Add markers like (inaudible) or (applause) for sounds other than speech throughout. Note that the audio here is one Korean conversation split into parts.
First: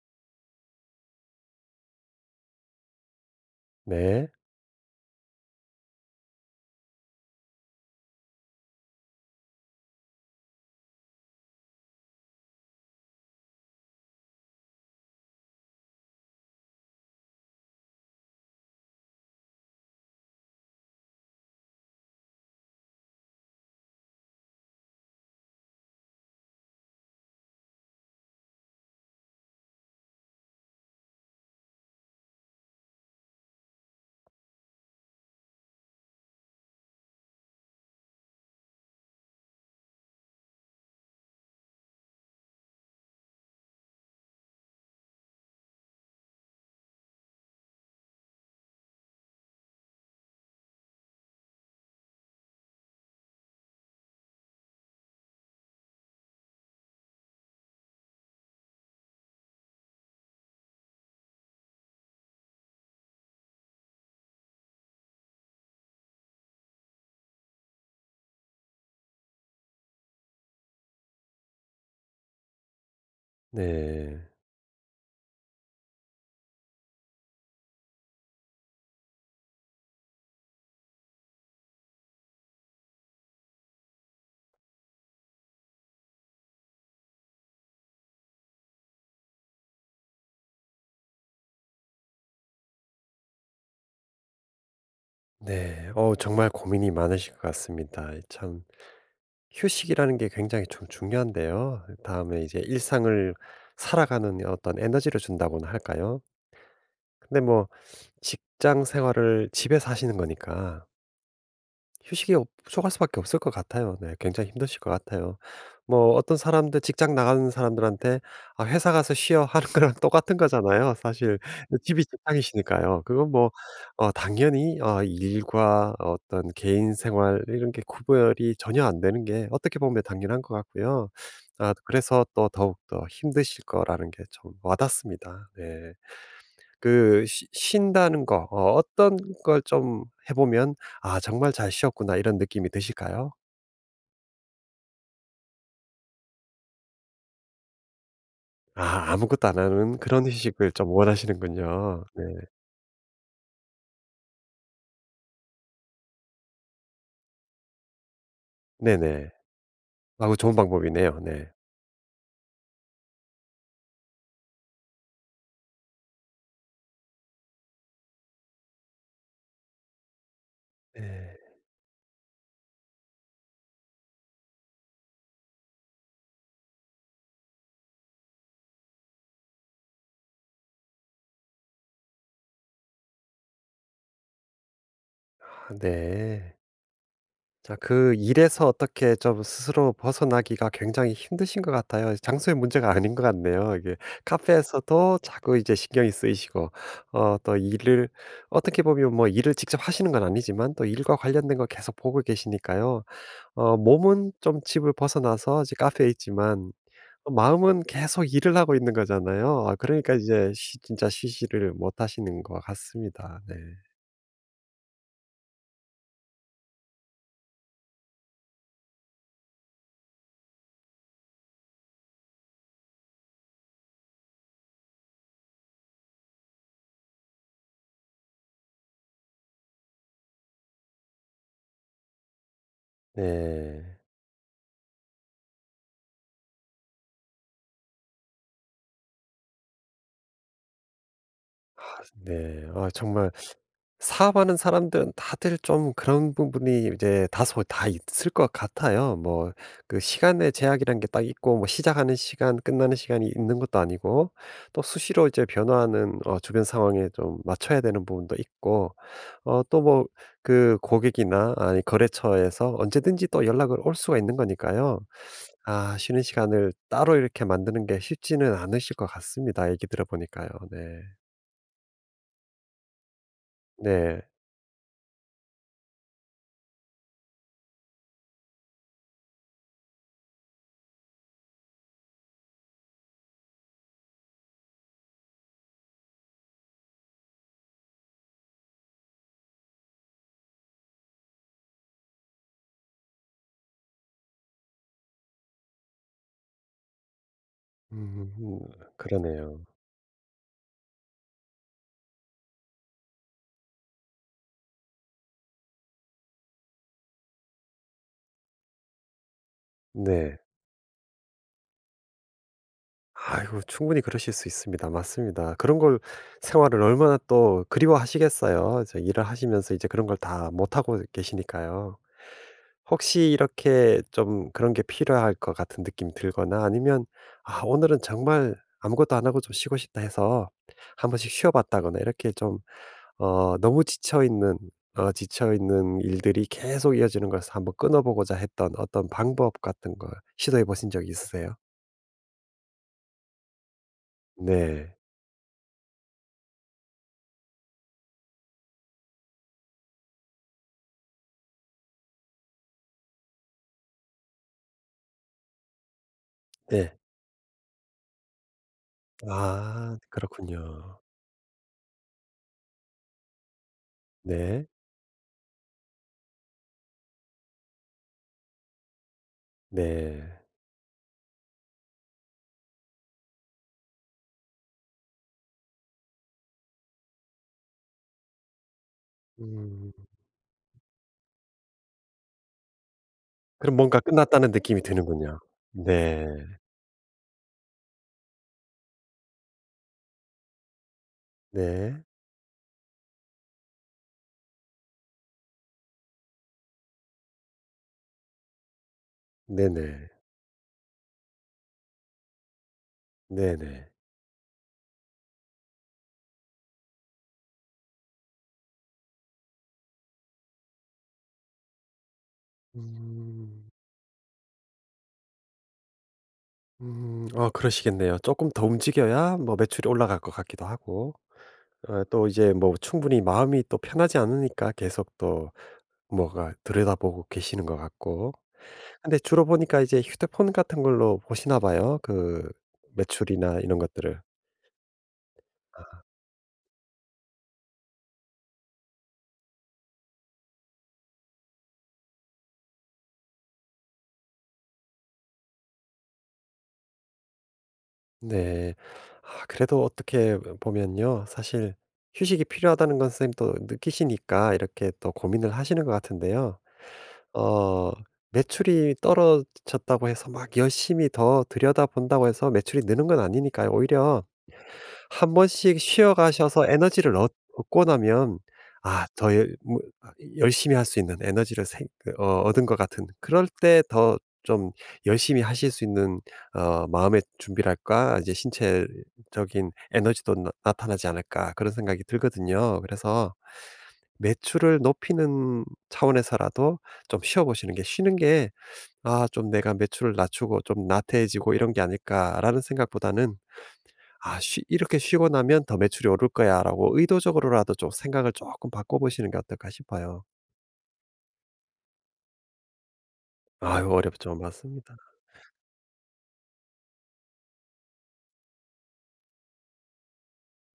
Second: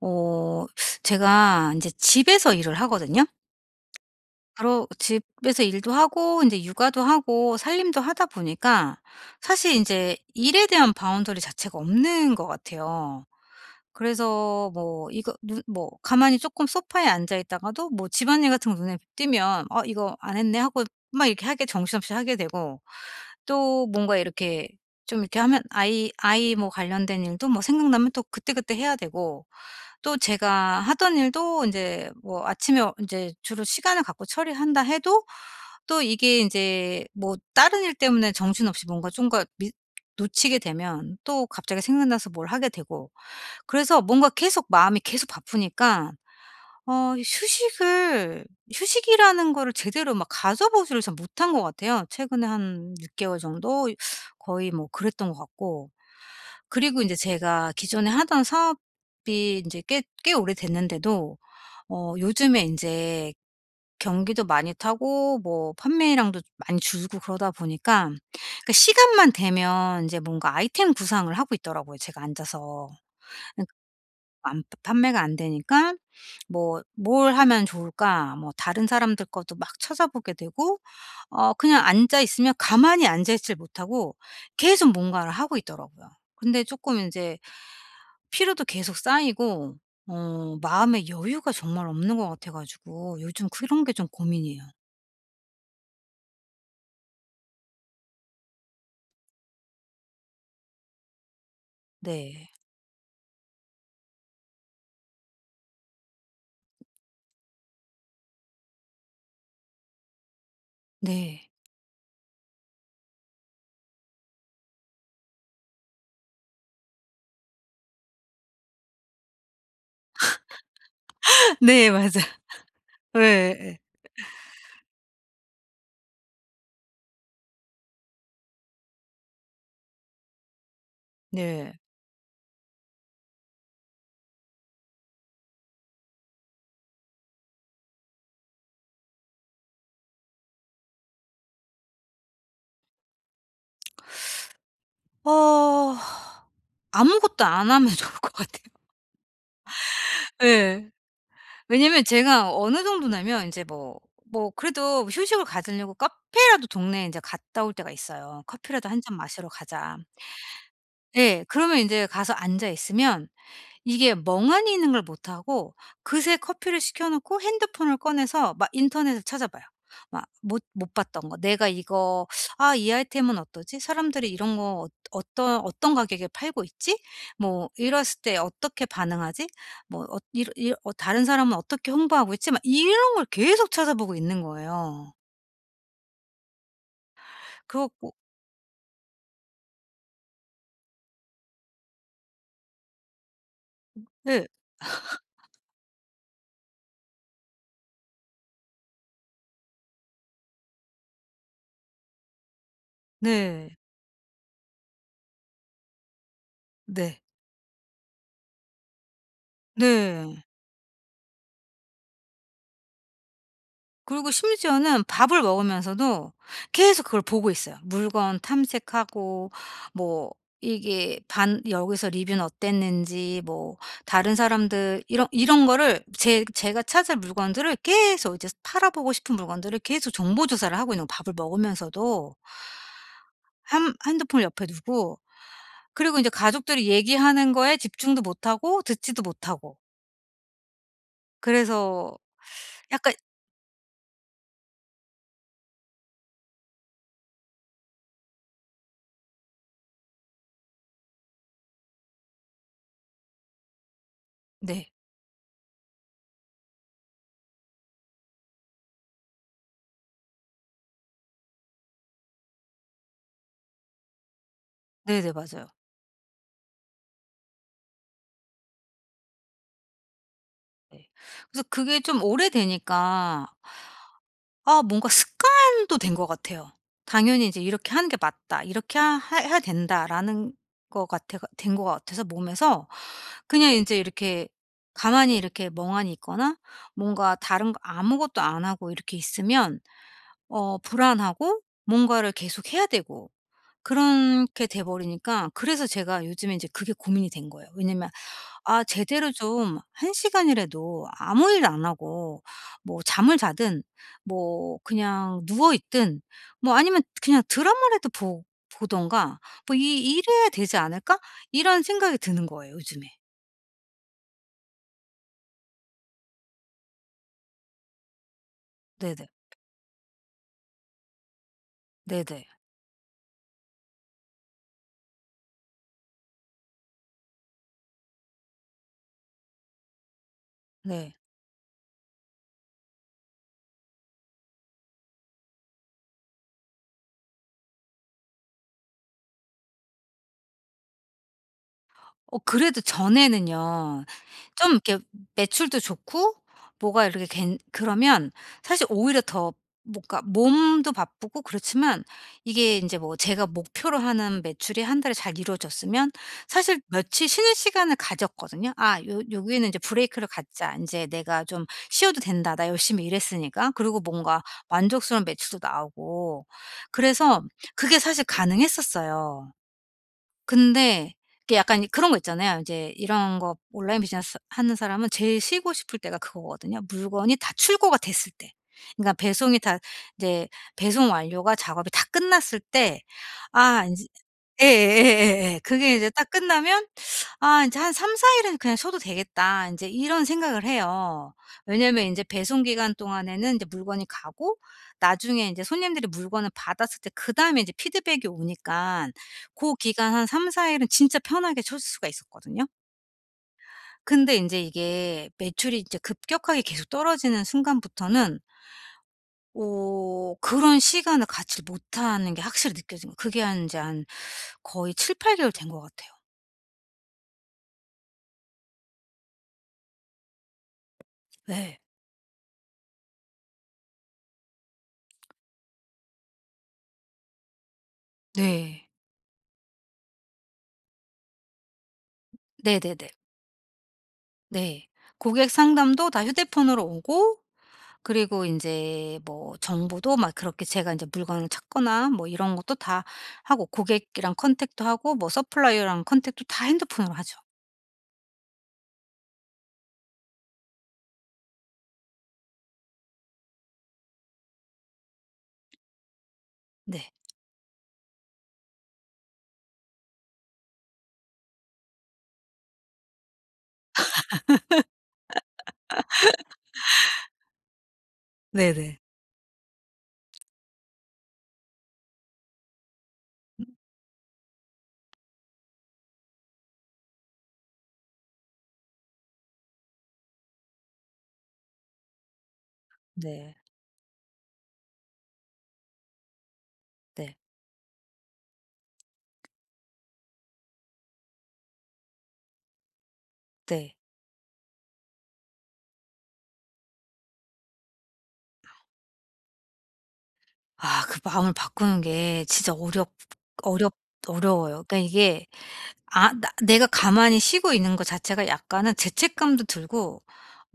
어 제가 이제 집에서 일을 하거든요. 네. 그러 집에서 일도 하고 이제 육아도 하고 살림도 하다 보니까, 사실 이제 일에 대한 바운더리 자체가 없는 것 같아요. 그래서 뭐 이거 눈 뭐 가만히 조금 소파에 앉아 있다가도 뭐 집안일 같은 거 눈에 띄면 '어 이거 안 했네.' 하고 막 이렇게 하게 정신없이 하게 되고, 또 뭔가 이렇게 좀 이렇게 하면 아이 뭐 관련된 일도 뭐 생각나면 또 그때그때 해야 되고, 또 제가 하던 일도 인제 뭐 아침에 인제 주로 시간을 갖고 처리한다 해도, 또 이게 인제 뭐 다른 일 때문에 정신없이 뭔가 좀가 미 놓치게 되면 또 갑자기 생각나서 뭘 하게 되고. 그래서 뭔가 계속 마음이 계속 바쁘니까, 어 휴식을 휴식이라는 거를 제대로 막 가져보지를 잘 못한 것 같아요. 최근에 한 6 개월 정도 거의 뭐 그랬던 것 같고. 그리고 인제 제가 기존에 하던 사업이 인제 꽤 오래됐는데도 요즘에 인제 경기도 많이 타고, 뭐 판매량도 많이 줄고 그러다 보니까 그 시간만 되면 인제 뭔가 아이템 구상을 하고 있더라고요, 제가 앉아서. 그러니까 네. 안 판매가 안 되니까, 뭐 '뭘 하면 좋을까?' 뭐 다른 사람들 것도 막 찾아보게 되고, 그냥 앉아 있으면 가만히 앉아 있질 못하고 계속 뭔가를 하고 있더라고요. 근데 쪼끔 인제 피로도 계속 쌓이고, 마음의 여유가 정말 없는 것 같아 가지고, 요즘 그런 게 좀 고민이에요. 네. 정말 고민이 많으실 것 같습니다. 참 휴식이라는 게 굉장히 좀 중요한데요. 다음에 네. 이제 일상을 살아가는 어떤 에너지를 준다고나 할까요? 근데 뭐 직장 생활을 집에서 하시는 거니까 네. 휴식이 없 부족할 수밖에 없을 것 같아요. 네. 굉장히 힘드실 것 같아요. 뭐 어떤 사람들 직장 나가는 사람들한테 회사 가서 쉬어." 하는 거랑 (laughs) 똑같은 거잖아요, 사실. (laughs) 네, 집이 맞아요. 직장이시니까요. 그건 뭐 당연히 일과 어떤 개인 생활 이런 게 구별이 전혀 안 되는 게 어떻게 보면 당연한 것 같고요. 네. 아 네. 그래서 또 더욱 더 힘드실 거라는 게 좀 와닿습니다. 네. 그 쉬 쉰다는 거 어떤 걸 좀 해 보면 '아 정말 잘 쉬었구나.' 이런 느낌이 드실까요? 어 아무것도 안 하면 (laughs) 좋을 것 같아요. 아 아무것도 안 하는 그런 휴식을 예. 좀 왜냐면 원하시는군요. 네. 제가 어느 정도냐면 이제 뭐 그래도 휴식을 가지려고 카페라도 동네에 이제 갔다 올 때가 있어요. "커피라도 한 잔 네네. 마시러 가자." 아우 좋은 방법이네요. 예. 네. 그러면 이제 가서 앉아 있으면 이게 멍하니 있는 걸 못 하고, 그새 커피를 시켜 놓고 핸드폰을 꺼내서 막 인터넷을 찾아봐요. 막 못 봤던 거. 네. '내가 이거 아, 이 아이템은 어떠지? 사람들이 이런 거 어떤 가격에 팔고 있지? 뭐 이랬을 때 어떻게 반응하지? 뭐 어 이 이 어 다른 사람은 어떻게 홍보하고 있지?' 막 이런 걸 계속 찾아보고 있는 거예요. 아 네. 자, 그래 그 고 일에서 어떻게 좀 스스로 벗어나기가 굉장히 힘드신 것 같아요. 장소의 문제가 (laughs) 아닌 것 같네요. 이게 카페에서도 자꾸 이제 신경이 쓰이시고, 어, 또 일을, 어떻게 보면 뭐 일을 직접 하시는 건 아니지만 또 일과 관련된 걸 계속 보고 계시니까요. 네. 네. 어, 몸은 좀 집을 벗어나서 이제 카페에 있지만, 네. 마음은 계속 일을 하고 있는 거잖아요. 아, 그러니까 네. 이제 쉬- 진짜 쉬지를 못 하시는 것 같습니다. 네. 그리고 심지어는 밥을 먹으면서도 계속 그걸 보고 있어요. 물건 탐색하고, 뭐 이게 반 여기서 리뷰는 어땠는지, 뭐 다른 사람들, 이런 거를 제 제가 찾을 물건들을 계속, 이제 팔아보고 싶은 물건들을 계속 정보 조사를 하고 있는 거, 밥을 먹으면서도. 한 네. 핸드폰을 옆에 두고, 그리고 이제 가족들이 얘기하는 거에 집중도 못하고 듣지도 못하고. 그래서 네. 아, 약간. 정말. 사업하는 사람들은 다들 좀 그런 부분이 이제 다소 다 있을 것 같아요. 뭐 그 시간의 제약이란 게 딱 있고 뭐 시작하는 시간, 끝나는 시간이 있는 것도 아니고 또 네. 수시로 이제 변화하는 주변 상황에 좀 맞춰야 되는 부분도 있고 어 또 뭐 그 고객이나 아니 거래처에서 언제든지 또 연락을 올 수가 있는 거니까요. 네네. 맞아요. 아 쉬는 시간을 따로 이렇게 만드는 게 쉽지는 않으실 것 같습니다. 얘기 들어보니까요. 네. 네. 그래서 그게 좀 오래되니까 네. 아, 뭔가 습관도 된 것 같아요. 당연히 이제 '이렇게 하는 게 맞다. 이렇게 하 해야 된다.'라는 것 같아 가 된 것 같아서, 몸에서 그냥 인제 이렇게 가만히 이렇게 멍하니 있거나 뭔가 다른 거 아무것도 안 하고 이렇게 있으면 불안하고 뭔가를 계속 해야 되고, 그렇게 돼 버리니까, 그래서 제가 요즘에 인제 그게 고민이 된 거예요. 음 왜냐면 음, 음. 아, 제대로 그러네요. 좀 한 시간이라도 아무 일 안 하고, 뭐 잠을 자든 뭐 그냥 누워 있든 뭐 아니면 그냥 드라마라도 보 보던가, 뭐 이 네. '이래야 되지 않을까?' 이런 생각이 드는 거예요, 요즘에. 아이고 충분히 그러실 수 있습니다. 맞습니다. 그런 걸 생활을 얼마나 또 그리워하시겠어요. 저 일을 네네. 하시면서 이제 그런 걸 다 못하고 계시니까요. 네네. 혹시 이렇게 좀 그런 게 필요할 것 같은 느낌이 들거나 아니면 '아 오늘은 정말 아무것도 안 하고 좀 쉬고 싶다.' 해서 한 네. 번씩 쉬어 봤다거나 이렇게 좀 너무 지쳐 있는 지쳐 있는 일들이 계속 이어지는 것을 한번 끊어 보고자 했던 어떤 방법 같은 걸 시도해 보신 적이 있으세요? 그래도 전에는요. 좀 네. 이렇게 매출도 좋고 뭐가 이렇게 괜 그러면, 사실 오히려 더 뭔가 몸도 바쁘고 그렇지만 이게 인제 뭐 제가 목표로 하는 매출이 한 달에 잘 이루어졌으면, 사실 네. 며칠 쉬는 시간을 가졌거든요. '아, 요 여기에는 인제 아 브레이크를 갖자. 그렇군요. 인제 내가 좀 쉬어도 된다. 나 열심히 일했으니까.' 그리고 뭔가 네. 만족스러운 매출도 나오고. 그래서 그게 사실 가능했었어요. 네. 근데 이게 약간 그런 거 있잖아요. 이제 이런 거 온라인 비즈니스 하는 사람은 제일 쉬고 싶을 때가 그거거든요. 물건이 다 출고가 됐을 때. 그러니까 배송이 다 음. 이제 배송 완료가, 작업이 다 끝났을 때, 그럼 아 뭔가 인제. 끝났다는 느낌이 드는군요. 예예예예예. 그게 이제 네. 딱 끝나면 '아 인제 한 3-4 일은 그냥 쉬어도 되겠다.' 인제 이런 생각을 해요. 네. 왜냐면 인제 배송 기간 동안에는 이제 물건이 가고, 나중에 인제 손님들이 물건을 받았을 때 그다음에 이제 피드백이 오니까 그 네네. 기간 한 3-4 일은 진짜 편하게 쉴 수가 있었거든요. 네네. 근데 인제 이게 매출이 이제 급격하게 계속 떨어지는 순간부터는 그런 시간을 갖지를 못하는 게 확실히 느껴진 거예요. 그게 한 음. 인제 한 거의 7-8 개월 된 것 같아요. 그러시겠네요. 조금 더 움직여야 뭐 매출이 올라갈 것 같기도 하고 네. 또 이제 뭐 충분히 마음이 또 편하지 않으니까 계속 또 뭐가 들여다보고 계시는 것 같고. 네. 근데 주로 보니까 이제 휴대폰 같은 걸로 보시나 봐요. 그 네네네. 매출이나 이런 것들을. 네. 고객 상담도 다 휴대폰으로 오고, 그리고 인제 뭐 정보도 막 그렇게, 제가 인제 물건을 찾거나 뭐 이런 것도 다 하고, 고객이랑 컨택도 하고 뭐 서플라이어랑 컨택도 다 핸드폰으로 하죠. 네. 아 그래도 어떻게 보면요. 사실 휴식이 필요하다는 건 선생님도 느끼시니까 이렇게 또 고민을 하시는 것 같은데요. 네. 어 매출이 떨어졌다고 해서 막 열심히 더 들여다본다고 해서 매출이 느는 건 아니니까요. 오히려 한 번씩 쉬어 가셔서 에너지를 얻 얻고 나면 네네. 아 더 열- 뭐 아 열심히 할 수 있는 에너지를 생 그 어 얻은 것 같은 그럴 때 더 좀 열심히 하실 수 있는 마음의 준비랄까 이제 신체적인 에너지도 나 나타나지 않을까 그런 생각이 들거든요. 그래서 네. 매출을 높이는 차원에서라도 좀 네. 쉬어 보시는 게 쉬는 게 '아 좀 내가 매출을 낮추고 좀 나태해지고 이런 게 아닐까.'라는 생각보다는 네. '아 쉬 이렇게 쉬고 나면 더 매출이 오를 거야.'라고 의도적으로라도 좀 생각을 조금 바꿔보시는 게 어떨까 싶어요. 아, 그 마음을 바꾸는 게 진짜 어렵 아유 어렵 어렵죠. 어려워요. 맞습니다. 그러니까 이게, 아, 나 내가 가만히 쉬고 있는 것 자체가 약간은 죄책감도 들고,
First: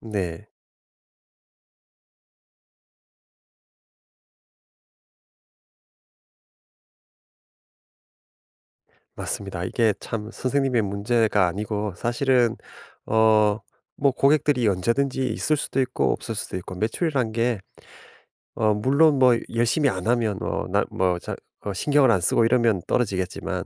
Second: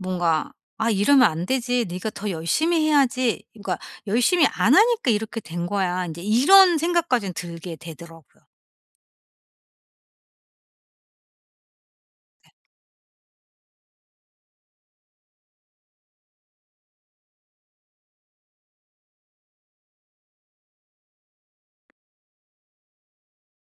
네. '아 이러면 안 되지. 네가 더 열심히 해야지.' 그러니까 '열심히 안 하니까 이렇게 된 거야.' 이제 이런 생각까지는 들게 되더라고요. 맞습니다. 이게 참 선생님의 문제가 아니고 사실은 어 고객들이 언제든지 있을 수도 있고 없을 수도 있고 매출이란 게 물론 뭐 열심히 안 하면 어 나 뭐 자 어 신경을 안 쓰고 이러면 떨어지겠지만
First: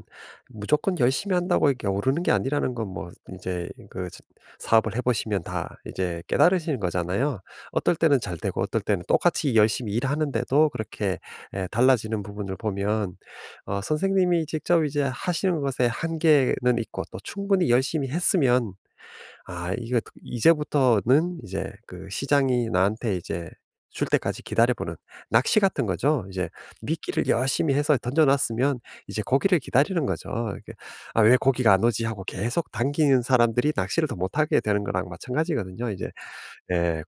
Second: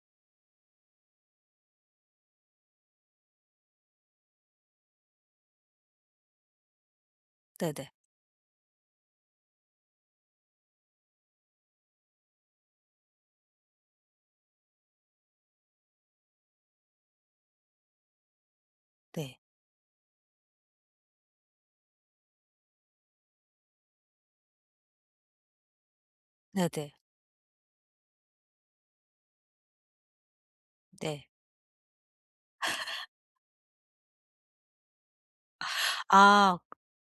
무조건 열심히 한다고 이렇게 오르는 게 아니라는 건 뭐 이제 그 자- 사업을 해 보시면 다 이제 깨달으시는 거잖아요. 네네. 어떨 때는 잘 되고 어떨 때는 똑같이 열심히 일하는데도 그렇게 에, 달라지는 부분을 보면 선생님이 직접 이제 하시는 것에 한계는 있고 또 충분히 열심히 했으면 네. 이제부터는 이제 그 시장이 나한테 이제 줄 때까지 기다려 보는 낚시 같은 거죠. 이제 네네. 미끼를 열심히 해서 던져 놨으면 이제 고기를 기다리는 거죠. 이렇게 '아 네. 왜 고기가 안 오지?' 하고 계속 당기는 사람들이 낚시를 더 못하게 되는 거랑 마찬가지거든요 이제. 아, 네.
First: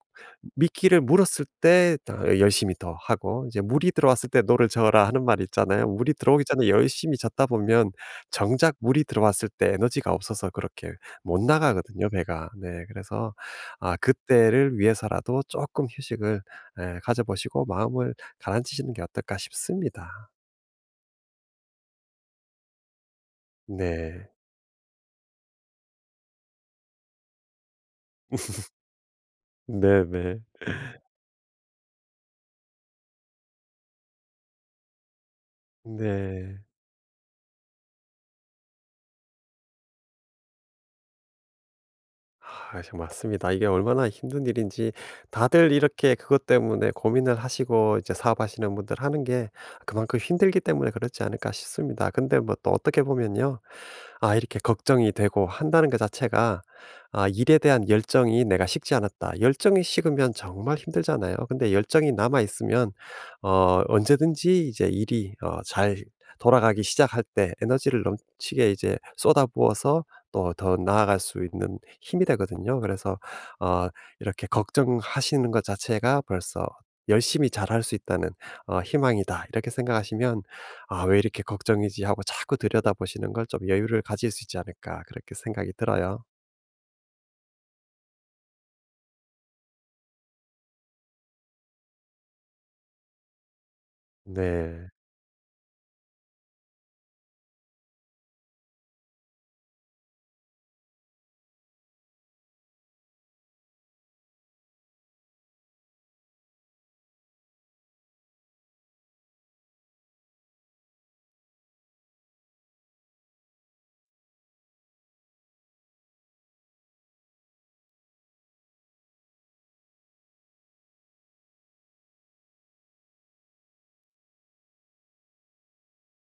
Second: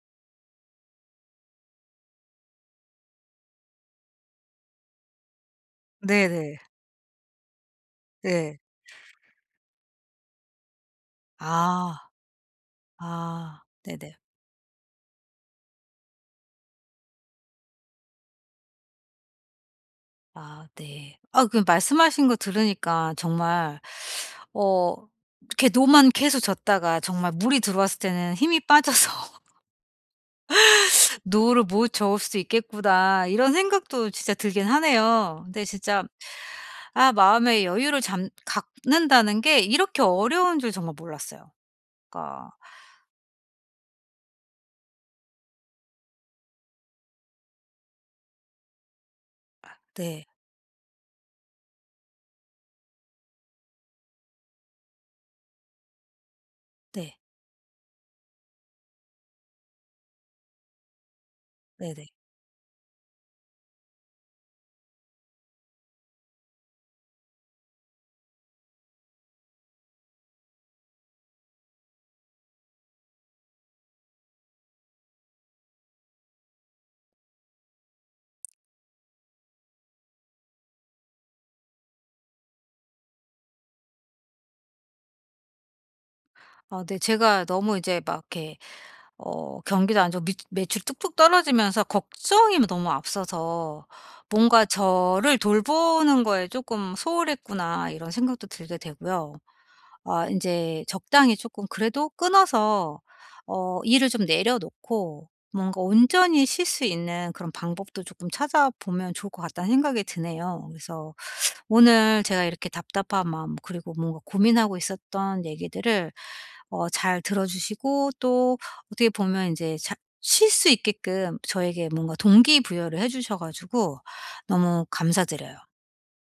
미끼를 물었을 때 다 열심히 더 하고 이제 "물이 들어왔을 때 노를 저어라." 하는 말이 있잖아요. 물이 들어오기 네네. 전에 열심히 젓다 보면 네. 정작 물이 들어왔을 때 에너지가 없어서 그렇게 못 아. 나가거든요 배가. 네. 그래서 아 아 네네. 그때를 위해서라도 쪼끔 휴식을 예 가져 보시고 마음을 가라앉히시는 게 어떨까 싶습니다. 아, 네. 아, 그 말씀하신 거 들으니까 정말, 네. 어 '이렇게 노만 계속 졌다가 정말 물이 들어왔을 때는 힘이 빠져서 네네. 노를 못 저을 수 있겠구나.' 이런 생각도 진짜 들긴 하네요. 근데 진짜, 네. 아, 마음의 여유를 잠 갖는다는 게 이렇게 어려운 줄 정말 몰랐어요. 그러니까. 아 참 맞습니다. 이게 얼마나 힘든 일인지 다들 이렇게 그것 때문에 고민을 하시고 이제 사업하시는 분들 하는 게 그만큼 네. 힘들기 때문에 그렇지 않을까 싶습니다. 근데 뭐 또 어떻게 보면요. 아 이렇게 걱정이 되고 한다는 것 자체가 네. 아 일에 대한 열정이 내가 식지 않았다. 열정이 식으면 정말 힘들잖아요. 근데 네네. 열정이 남아 있으면 언제든지 이제 일이 잘 돌아가기 시작할 때 에너지를 넘치게 이제 쏟아부어서 또 더 나아갈 수 있는 힘이 되거든요. 그래서 어 이렇게 걱정하시는 것 자체가 벌써 '열심히 잘할 수 있다는 희망이다.' 이렇게 생각하시면 '아 왜 이렇게 걱정이지.' 하고 자꾸 들여다보시는 걸 좀 여유를 가질 수 있지 않을까 그렇게 생각이 들어요. 아, 네, 제가 너무 이제 막 이렇게 경기도 안 좋고 미 매출이 뚝뚝 떨어지면서 걱정이 너무 앞서서 '뭔가 네. 저를 돌보는 거에 조금 소홀했구나.' 이런 생각도 들게 되고요. 아, 이제 적당히 조금 그래도 끊어서 일을 좀 내려놓고 뭔가 온전히 쉴 수 있는 그런 방법도 조금 찾아보면 좋을 것 같다는 생각이 드네요. 그래서 오늘 제가 이렇게 답답한 마음, 그리고 뭔가 고민하고 있었던 얘기들을 잘 들어 주시고, 또 어떻게 보면 이제 쉴 수 있게끔 저에게 뭔가 동기부여를 해 주셔 가지고 너무 감사드려요.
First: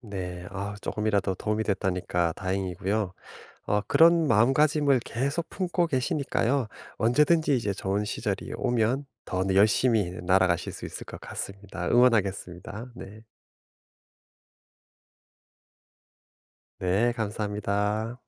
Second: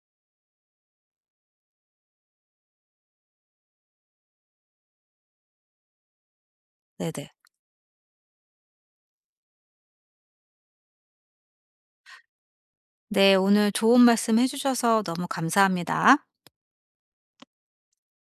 네. 아금이라도 도움이 됐다니까 다행이고요. 그런 마음가짐을 계속 품고 계시니까요. 네네. 언제든지 이제 좋은 시절이 오면 더 열심히 날아가실 수 있을 것 같습니다. 응원하겠습니다. 네. 네, 오늘 좋은 말씀 해 주셔서 너무 감사합니다. 네 감사합니다.